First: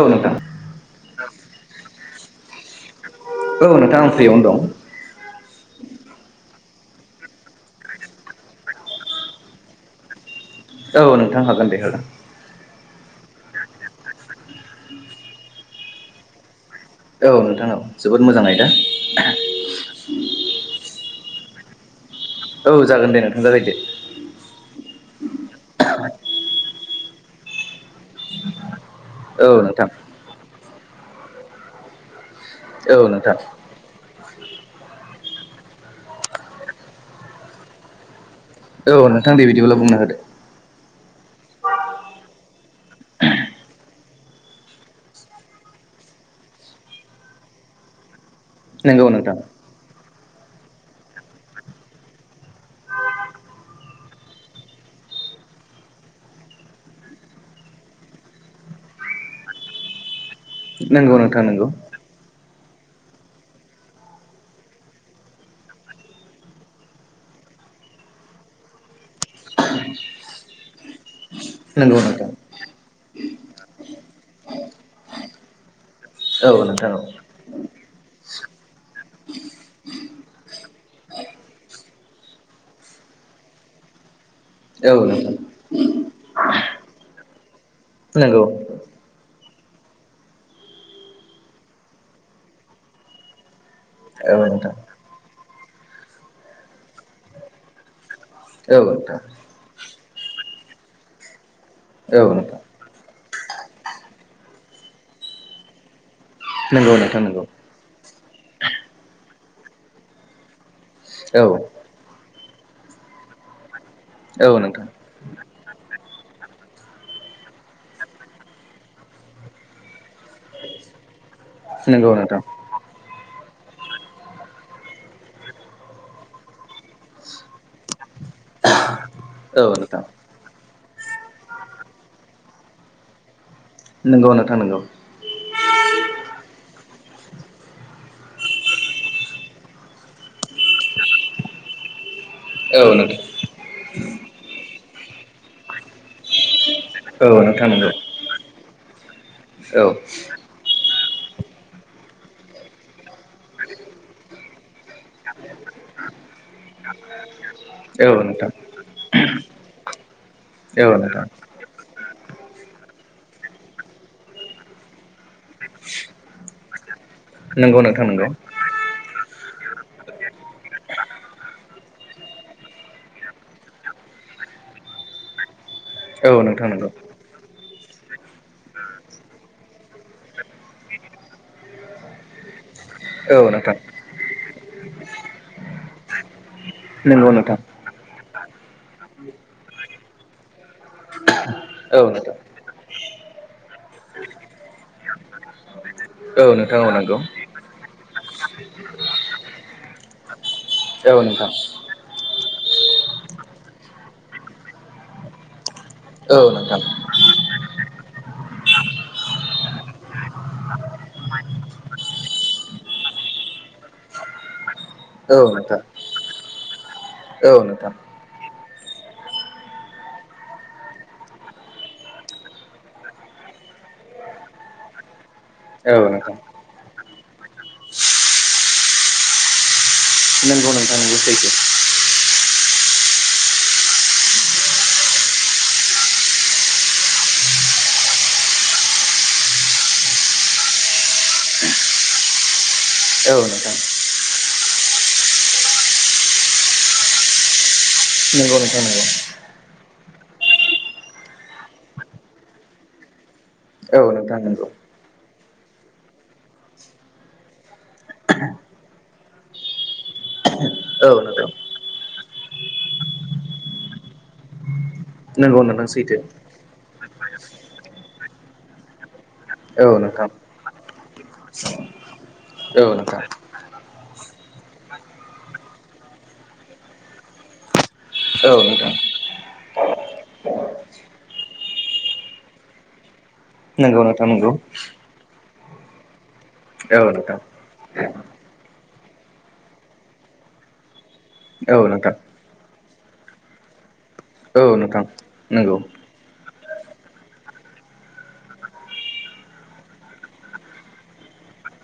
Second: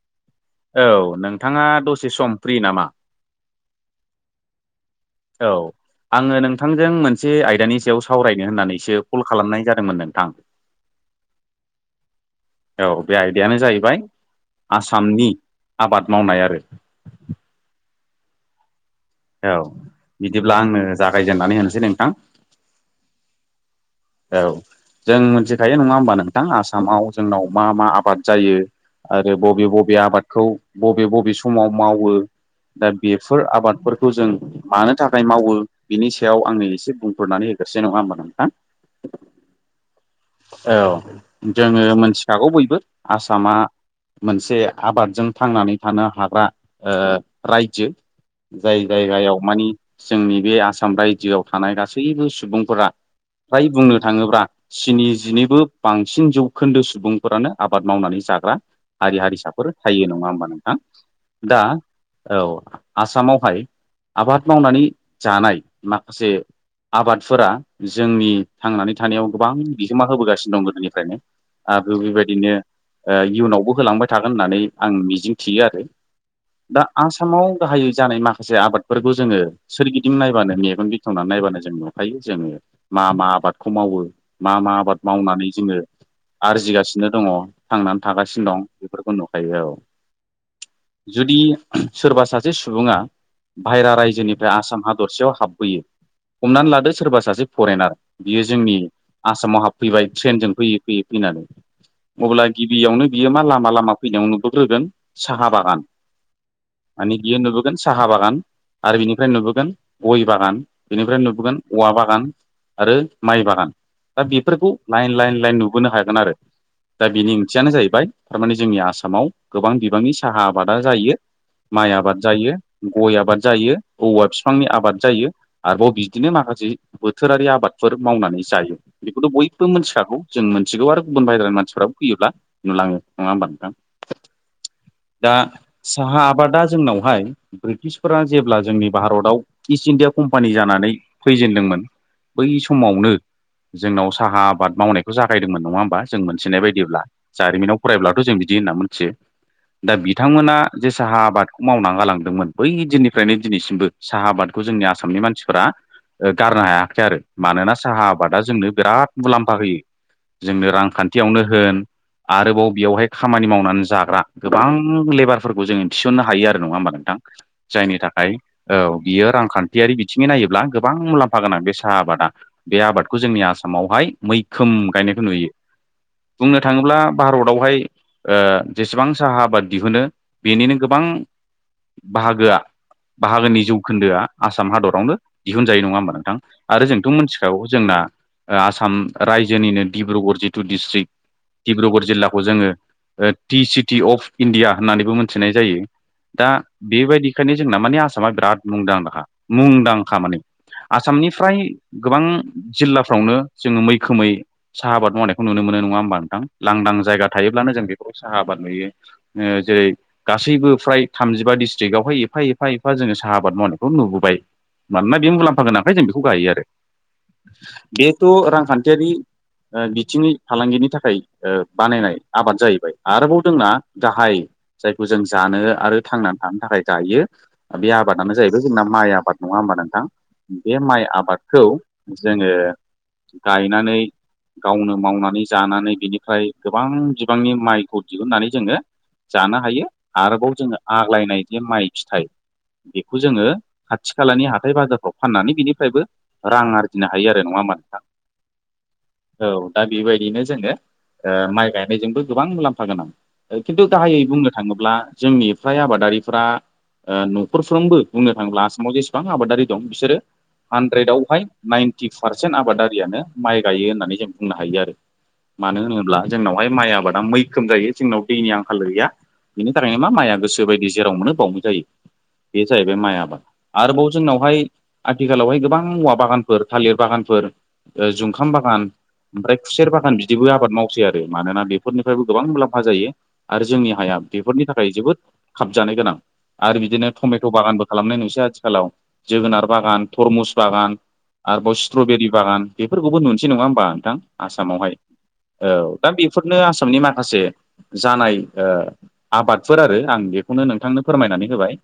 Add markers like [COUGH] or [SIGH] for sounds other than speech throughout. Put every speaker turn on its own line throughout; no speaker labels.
औ नोंथां।
औ नोंथांङा दसे सम फ्रि नामा?
औ नोंथां आं फ्रियावनो दं।
औ। आंङो नोंथांजों मोनसे आयदानि सायाव सावरायनो होननानैसो कल खालामनाय जादोंमोन नोंथां।
औ नोंथां हागोन दे हागोन।
औ बे आयदायानो जाहैबाय आसामनि आबाद मावनाय आरो।
औ नोंथां औ जोबोद मोजां आयदा।
औ बिदिब्ला आंनो जागायजेननानै होनोसै नोंथां।
औ जागोन दे नोंथां जागायदो।
औ जों मिथिखायो नङा होमबा नोंथां आसामाव जोंनाव मा मा आबाद जायो। आरो
औ
बबे
नोंथां
बबे आबादखौ बबे बबे समाव मावो दा
औ नोंथां
बेफोर आबादफोर खौ जों मानो थाखाय मावो बिनि सायाव आंनो एसे बुंफोरनानै होग्रोसै नङा होमबा नोंथां।
औ नोंथां दे बिदिब्ला बुंना होदो।
औ जोङो मोनथिखागौ बयबो आसामा मोनसे आबादजों थांनानै थानो हाग्रा ओ रायजो। जाय
नंगौ नोंथां
जायगायाव माने जोंनि बे आसाम रायजोआव थानाय गासैबो सुबुंफोरा फ्राय बुंनो थाङोब्ला स्निजिनैबो बांसिन जौखोन्दो सुबुंफोरानो आबाद मावनानै जाग्रा। हारि हारिसाफोर थायो नङा होमबा नोंथां
नंगौ नोंथां
दा
नंगौ
औ आसामावहाय आबाद मावनानै जानाय माखासे आबादफोरा जोंनि थांनानै थानायाव गोबां बिहोमा होबोगासिनो दं गोदोनिफ्रायनो
नंगौ
आरो
नोंथां
बेबायदिनो ओ इयुनावबो होलांबाय थागोन होननानै आं मिजिं थियो आरो
औ
दा
नोंथां
आस थामाव गाहायै जानाय माखासे आबादफोरखौ जोङो सोरगिदिं नायबानो मेगन बेखेवनानै नायबानो जों नुखायो जोङो मा मा आबादखौ मावो मा मा
औ
आबाद
औ नोंथां
मावनानै जोङो आरजिगासिनो दङ थांनानै
नंगौ
थागासिनो दं बेफोरखौ नुखायो औ जुदि सोरबा सासे सुबुङा बाहेरा
औ नोंथां औ
रायजोनिफ्राय
नोंथां
आसाम हादरसेयाव हाबफैयो हमनानै लादो सोरबा सासे फरेनार बियो जोंनि आसामाव हाबफैबाय ट्रेनजों फैयै फैयै फैनानै
औ
अब्ला
नोंथां
बियो बियावनो बियो मा लामा लामा फैनायाव नुबोग्रोगोन साहा बागान
नंगौ
माने
नोंथां
बियो
नंगौ
नुबो साहा बागान आरो बिनिफ्राय नुबोगोन गय बागान बेनिफ्राय
औ
नुबोगोन औवा बागान आरो माइ बागान दा
औ
बेफोरखौ
नोंथां
लाइन लाइन लाइन नुबोनो हागोन आरो दा बिनि ओंथियानो जाहैबाय थारमाने जोंनि आसामाव गोबां बिबांनि साहा आबादा जायो माइ
नंगौ
आबाद
नोंथां
जायो गय आबाद जायो औवा फिफांनि आबाद जायो आरोबाव बिदिनो माखासे बोथोरारि आबाद फोर मावनानै जायो बेखौथ'
औ
बयबो
नोंथां
मिथिखागौ जों मोनथिगौ आरो गुबुन बाहेरानि मानसिफ्राबो फैयोब्ला नुलाङो नङा होमबा नोंथां
नोंगौ नोंथां नोंगौ
दा साहा आबादा जोंनावहाय ब्रिटिशफोरा जेब्ला जोंनि भारताव इस्ट इण्डिया कम्पानि जानानै फैजेनदोंमोन बै
औ
समावनो
नोंथां
जोंनाव साहा आबाद मावनायखौ जागायदोंमोन नङा होमबा जों मोनथिनाय बायदिब्ला
औ नोंथां
जारिमिनाव
नंगौ
फरायब्लाथ' जों बिदि होनना मिथियो
औ
दा बिथांमोना जे साहा आबादखौ मावना गालांदोंमोन बै दिननिफ्रायनो दिनैसिमबो साहा आबादखौ जोंनि आसामनि मानसिफोरा ओ गारनो हायाखसै आरो मानोना साहा
औ
आबादा
नोंथां
जोंनो बिराद मुलाम्फा होयो जोंनो
औ नोंथां
रांखान्थियावनो होन आरोबाव बेयावहाय खामानि मावनानै जाग्रा गोबां लेबारफोरखौ जोङो थिसननो हायो आरो नङा होमबा नोंथां
नंगौ
जायनि
नोंथां नंगौ
थाखाय औ बियो रांखान्थियारि बिथिङै नायोब्ला गोबां मुलाम्फा गोनां बे साहा आबाद आ बे आबादखौ जोंनि आसामावहाय मैखोम गायनायखौ नुयो
औ
बुंनो
नोंथां नंगौ
थाङोब्ला भारतावहाय ओ जेसेबां साहा आबाद दिहुनो बेनिनो गोबां बाहागोआ
औ
बाहागोनि
नोंथां
जौखोन्दोआ आसाम हादरावनो दिहुनजाय नङा होमा नोंथां आरो जों
नंगौ नोंथां
मिथिखागौ जोंना आसाम रायजोनिनो डिब्रुगर जिथु डिस्ट्रिक्ट
औ
डिब्रुगर
नोंथां
जिल्लाखौ जोङो ओ टि सिटि अफ इण्डिया होननानैबो मोनथिनाय जायो
औ
दा
नोंथां औ नंगौ
बेबायदिखायनो जोंना माने आसामा बिराद मुंदांखा मुंदांखा माने
औ नोंथां
आसामनिफ्राय गोबां जिल्लाफ्रावनो जोङो मैखोमै साहा आबाद मावनायखौ नुनो मोनो नङा
औ
होमबा ोंथां
नोंथां
लांदां जायगा थायोब्लानो जों बेखौ साहा आबाद नुयो जेरै गासैबो फ्राय थामजिबा डिस्ट्रिकटआवहाय एफा एफा एफा जोङो साहा आबाद मावनायखौ नुबोबाय मानोना बे मुलाम्फा गोनखाय जों बेखौ गायो आरो
औनोथां
थ रांखान्थियारि बिथिङनि फालांगिनि थाखाय बानायनाय आबाद जाहैबाय आरोबाव दोंना गाहाय जायखौ जों जानो
औ
आरो
नोंथां
थांनानै थानो थाखाय दायो बे आबादानो जाहैबाय जोंना माइ आबाद नङा होमबा नोंथां
नंगौ
बे
नोंथां
माइ
नंगौ
आबाद
सैथो
खौ जोङो गायनानै गावनो मावनानै जानानै बिनिफ्राय गोबां बिबांनि माइखौ दिहुननानै जोङो जानो हायो आरोबाव जोङो आग्लायनाय ज माइ फिथाइ बेखौ
औ
जोङो
नोंथां
खाथि खालानि हाथाय बाजारफ्राव फाननानै बिनिफ्रायबो रां आरजिनो हायो आरो नङा होमबा नोंथां
नंगौ नग नगौ
औ दा बेबायदिनो जोङो माइ गायनायजोंबो गोबां मुलाम्फा गोनां खिन्थु
औ
गाहायै
नोंथां
बुंनो
नंगौ
थाङोब्ला जोंनि फ्राय आबादारिफ न'खरफ्रावबो बुंनो थाङोब्ला आसामाव जेसेबां आबादारि दं बिसोरो
औ
हानद्रेदाव फाइभ
नोंथां
नाइनटि पारसेन्ट आबादारियानो माइ गायो होननानै जों बुंनो हायो आरो।
नंगौ
मानो
नोंथां सैथो
होनोब्ला जोंनावहाय माइ आबादा मैखोम जायो जोंनाव दैनि आंखाल गैया। बेनि
औ
थाखायनो मा
नोंथां
माइया गोसोबायदि जेराव मोनो बावनो जायो। बे
औ
जाहैबाय माइ
नोंथां
आबाद आरोबाव जोंनावहाय आथिखालावहाय गोबां बागानफोर थालिर बागानफोर जुंखाम
औ
बागान
नोंथां
ओमफ्राय खुसेर बागान बिदिबो आबाद मावसै आरो मानोना बेफोरनिफ्रायबो गोबां मुलाम्फा जायो। आरो जोंनि
नंगौ
हाया
नोंथां नंगौ
बेफोरनि थाखाय जोबोद खाबजानो गोनां आरो
औ
बिदिनो
नोंथां
टमेट' बागानबो खालामनाय नोंसै आथिखालाव जोगोनार बागान थरमुस बागान आरोबाव
औ नोंथां
स्ट्रबेरि बागान बेफोरखौबो नुनोसै नङा होमबा नोंथां
औ
आसामावहाय
नोंथां नंगौ
औ दा बेफोरनो आसामनि माखासे जानाय आबादफोर आरो आं बेखौनो नोंथांनो फोरमायनानै होबाय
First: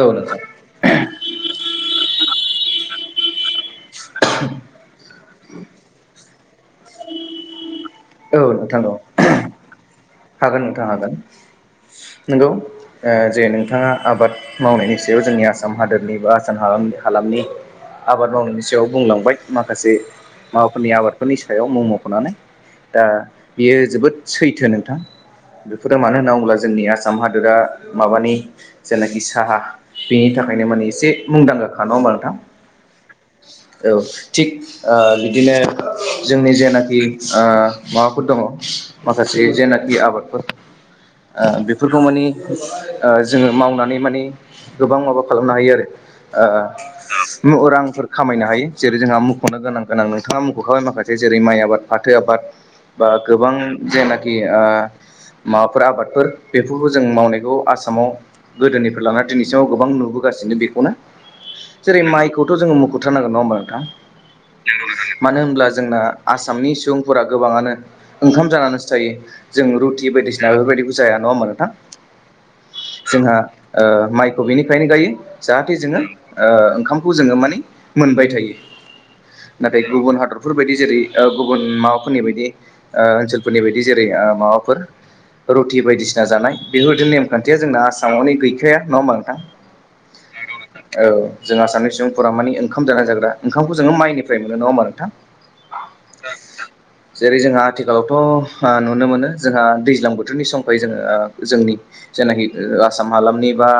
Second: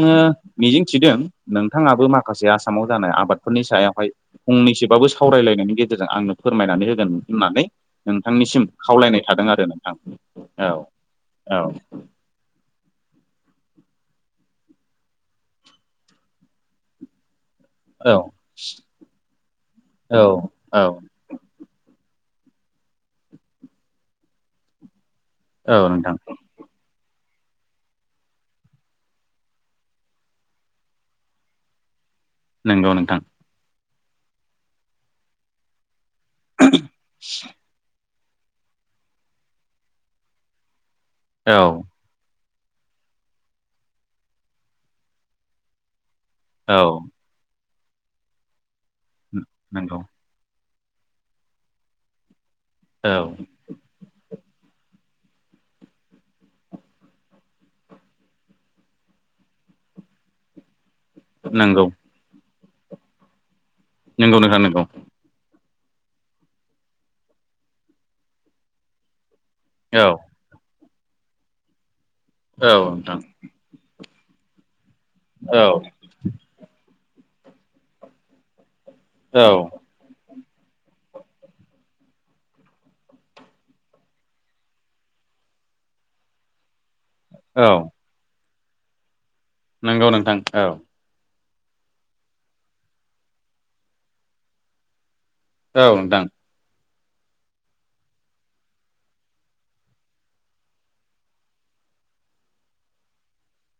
औ नोंथां
मिजिंथिदों नोंथाङाबो माखासे आसामाव जानाय आबाद फोरनि सायावहाय फंनैसोबाबो सावरायलायनायनि गेजेरजों आंनो फोरमायनानै होगोन होननानै
औ
नोंथांनिसिम
नोंथां औ
खावलायनाय थादों आरो नोंथां।
हागोन नोंथां
औ
हागोन
औ
नंगौ जे नोंथाङा आबाद मावनायनि सायाव जोंनि आसाम हादोरनि बा आसाम हालाम हालामनि आबाद मावनायनि सायाव बुंलांबाय माखासे
औ औ
माबाफोरनि आबाद फोरनि सायाव मम'खौनानै दा बियो जोबोद सैथो नोंथां।
औ
बेफोरो
नोंथां
मानो होनना बुङोब्ला जोंनि आसाम हादोरा माबानि जेनाखि साहा बेनि थाखायनो माने एसे मुंदांखााख नङा होमबा नोंथां।
नोंगौ नोंथां।
औ थिग ओ बिदिनो जोंनि जेनाखि माबाफोर दङ माखासे जेनाखि आबादफोर
औ
बेफोरखौ माने जोङो मावनानै माने गोबां माबा खालामनो हायो आरो
औ
रांफोर खामायनो हायो जेरै जोंहा मुख'नो गोनां
नंगौ
गोनांनो नाङा मख'खाबाय माखासे जेरै माइ आबाद फाथो आबाद बा
औ
गोबां जेनाखि आ माबाफोर आबादफोर बेफोरखौ जों मावनायखौ आसामाव गोदोनिफ्राय लानानै दिनैसिमाव गोबां नुबोगासिनो बेखौनो
नंगौ
जेरै माइखौथ' जोङो मुखुथारनांगोन नङा होमबा नोंथां।
नंगौ नोंथां नंगौ
मानो होनब्ला जोंना आसामनि सुबुंफोरा गोबाङानो ओंखाम जानानैसो थायो। जों
औ
रुटि बायदिसिना बेफोरबायदिबो जाया नङा होमा नोंथां।
औ नोंथां
जोंहा माइखौ बिनिफ्रायनो गायो
औ
जाहाथे जोङो ओ ओंखामखौ जोङो माने मोनबाय थायो।
औ
नाथाय गुबुन हादरफोर बायदि जेरै ओ गुबुन माबाफोरनि बायदि ओ ओनसोलफोरनि बायदि जेरै ओ माबाफोर रुटि बायदिसिना जानाय बेफोरबादि नेम खान्थिया
औ
जोंना आसा मावनो गैखाया नङा होमबा नोंथां।
नंगौ नोंथां औ।
औ जोंहा आसामनि सुबुंफोरा मानि ओंखाम जानाय जाग्रा ओंखामखौ जोङो माइनिफ्राय मोनो नङा होमबा नोंथां।
औ नोंथां।
जेरै जोंहा आथिखालावथ' आ नुनो मोनो जोंहा दैज्लां बोथोरनि समखाय जोङो ओ जोंनि जेनाखि आसाम हालामनि बा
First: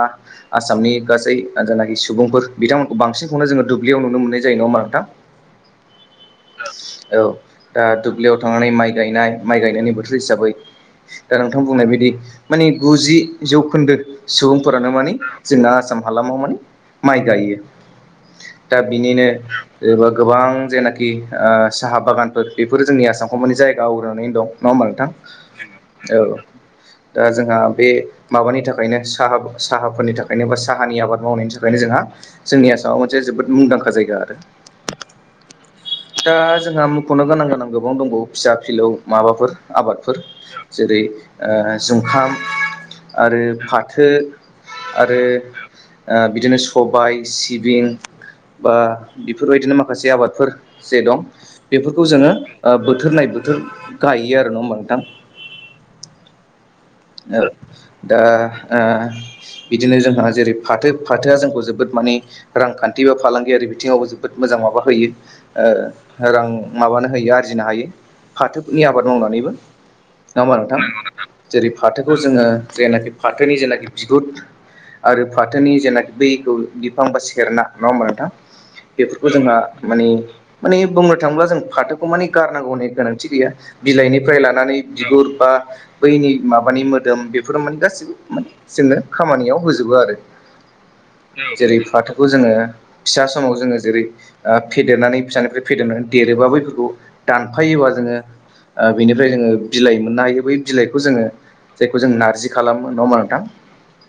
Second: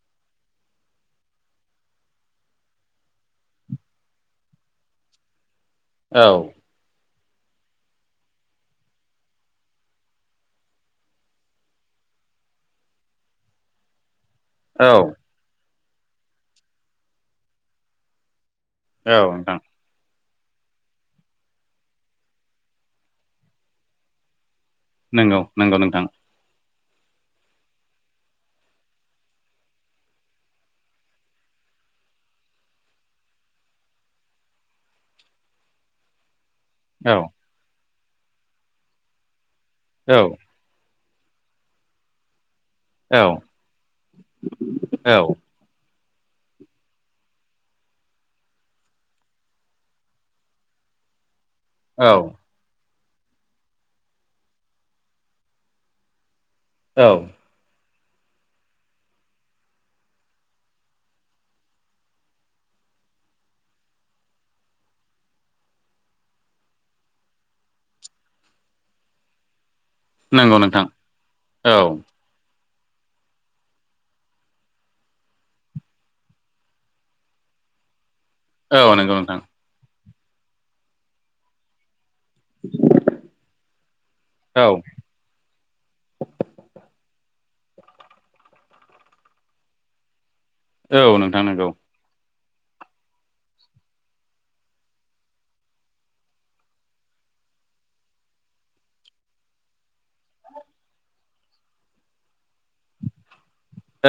आसामनि गासै जेनाखि सुबुंफोर बिथांमोनखौ बांसिनखौनो जोङो दुब्लियाव नुनो मोननाय जायो नङा होनबा नोंथां।
औ
औ दा दुब्लियाव थांनानै माइ गायनाय माइ गायनायनि बोथोर हिसाबै दा नोंथां बुंनाय बायदि माने गुजि जौखोन्दो सुबुंफोरानो
औ
माने जोंना आसाम हालामाव माने माइ गायो दा
औ
बिनिनो
नोंथां
एबा गोबां जेनाखि ओ साहा बागानफोर बेफोर जोंनि आसामखौ माने जायगा आवग्रिनानै दं। नङा होमबा नोंथां।
नंगौ नंगौ नोंथां।
औ दा जोंहा बे माबानि थाखायनो साहा साहाफोरनि थाखायनो बा साहानि आबाद मावनायनि थाखायनो जोंहा जोंनि आसामाव मोनसे जोबोद मुंदांखा जायगा आरो। दा जोंहा
औ
मख'नो गोनां गोनां गोबां दंबावो फिसा-फिलौ माबाफोर आबादफोर।
औ
जेरै- ओ जुंखाम आरो
औ
फाथो आरो
औ
ओ बिदिनो सबाय, सिबिं बा बेफोरबायदिनो माखासे आबादफोर जे दं
औ
बेफोरखौ जोङो ओ बोथोर नायै बोथोर गायो आरो नङा होमबा नोंथां।
औ
दा ओ बिदिनो जोंहा जेरै फाथो फाथोआ जोंखौ जोबोद माने रांखान्थि बा फालांगियारि बिथिङावबो जोबोद मोजां माबा होयो। ओ रां माबानो हायो आरजिनो हायो फाथोनि आबाद मावनानैबो। नङा होमबा नोंथां? जेरै
औ
फाथोखौ जोङो जेनाखि फाथोनि जेनाखि बिगुद आरो फाथोनि जेनाखि दैखौ बिफां बा सेरना। नङा होमबा नोंथां?
औ नंगौ
बेफोरखौ
नोंथां
जोंहा माने माने बुंनो थाङोब्ला जों फाथो माने गारनांगौनि गोनांथि गैया बिलाइनिफ्राय लानानै
औ
बिगुर बा बैनि माबानि मोदोम बेफोर माने गासैबो माने जोंनो खामानियाव होजोबो आरो।
औ नोंथां नंगौ
जेरै फाथोखौ जोङो फिसा समाव जोङो जेरै आ फेदेरनानै फिसानिफ्राय फेदेरनानै देरोबा बैफोरखौ दानफायोबा जोङो आ बिनिफ्राय जोङो बिलाइ मोननो हायो बै बिलाइखौ जोङो जायखौ जों नारजि खालामो। नङा होमबा नोंथां?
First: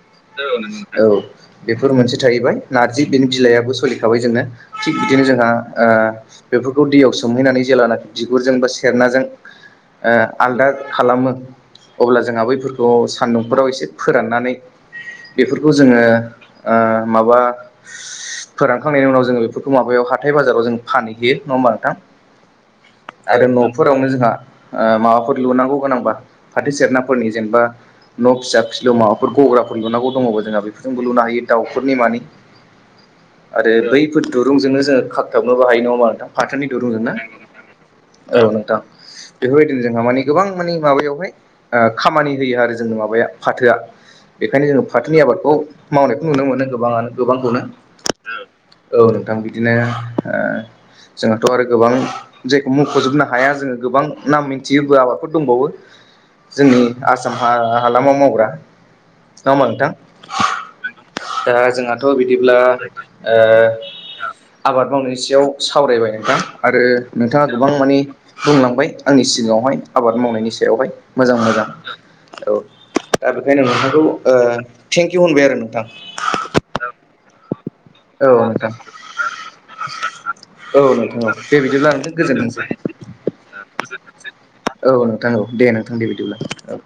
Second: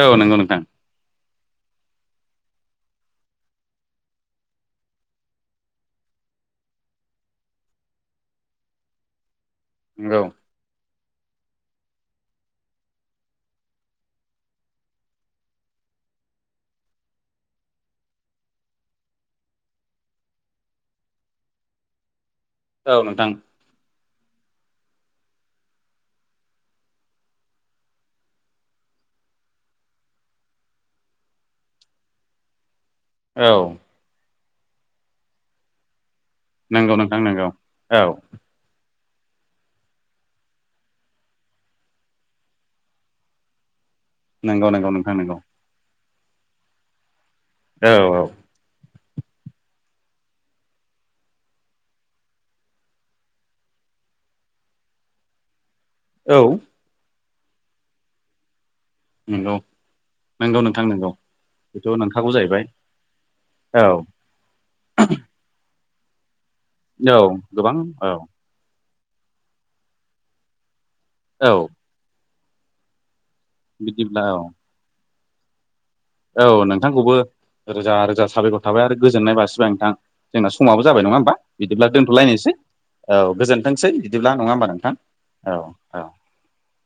औ नंगौ नोंथां
औ बेफोर मोनसे थाहैबाय नारजि बेनि बिलाइयाबो सोलिखाबाय जोंनो। थिग बिदिनो जोंहा ओ बेफोरखौ दैयाव सोमहैनानै जेलानाखि बिगुरजों बा सेरनाजों ओ
नंगौ
आलदा खालामो अब्ला जोंहा बैफोरखौ सान्दुंफोराव एसे फोराननानै बेफोरखौ जोङो ओ माबा फोरानखांनायनि उनाव जोङो बेफोरखौ माबायाव हाथाय-बाजाराव जों फानहैयो। नङा होमबा नोंथां?
औ नोंथां
आरो न'फोरावनो जोंहा माबाफोर लुनांगौ गोनांबा फाथो सेरनाफोरनि जेनेबा न' फिसा फिलौ माबाफोर गग्राफोर लुनांगौ दङोबा जोंहा बेफोरजोंबो लुनो हायो दाउफोरनि मानि।
[INAUDIBLE]
आरो बैफोर दुरुंजोंनो जोङो खाबथाबनोबो हायो। नङा होमबा नोंथां? फाथोनि
नंगौ
दुरुंजों ना?
नोंथां नंगौ
औ नोंथां। बेफोरबायदिनो जोंहा माने गोबां माने माबायावहाय खामानि होयो आरो जोंनि माबाया फाथोआ। बेखायनो
नंगौ
जोङो
नंगौ नोंथां
फाथोनि
नंगौ
आबादखौ मावनायखौ नुनो मोनो गोबाङानो गोबांखौनो।
औ औ
औ नोंथां बिदिनो ओ जोंहथ' आरो गोबां जायखौ मुंख'जोबनो हाया जोङो गोबां नाम मिन्थियोबो आबादफोर दंबावो।
औ
ओ आसाम हा हालामाव मावग्रा। नंङा
नंगौ
होमबा नोंथां?
नंगौ नोंथां नंगौ
दा
बेथ'
जोंहाथ'
नोंखागौ
बिदिब्ला
जाहैबाय
ओ
औ
आबाद मावनायनि सायाव सावरायबाय नोंथां आरो
औ
नोंथाङा गोबां मानि
औ
बुंलांबाय आंनि सिगाङावहाय आबाद मावनायनि सायावहाय
औ
मोजां-मोजां। औ दा बेखायनो नोंथांखौ
बिदिब्ला
ओ
औ
थेंकिउ होनबाय आरो नोंथां।
औ नोंथांखौबो रोजा-रोजा
औ
साबायख'र
नोंथां
थाबाय आरो गोजोननाय बासिबाय नोंथां। जोंना
औ
समाबो जाबाय नङा
नोंथां
होमबा
औ दे
बिदिब्ला
नोंथां
दोनथ'लायनोसै।
गोजोनथोंसै
औ गोजोनथोंसै बिदिब्ला नङा होमबा
औ
नोंथां।
दे
औ
नोंथां
औ
दे बिदिब्ला औ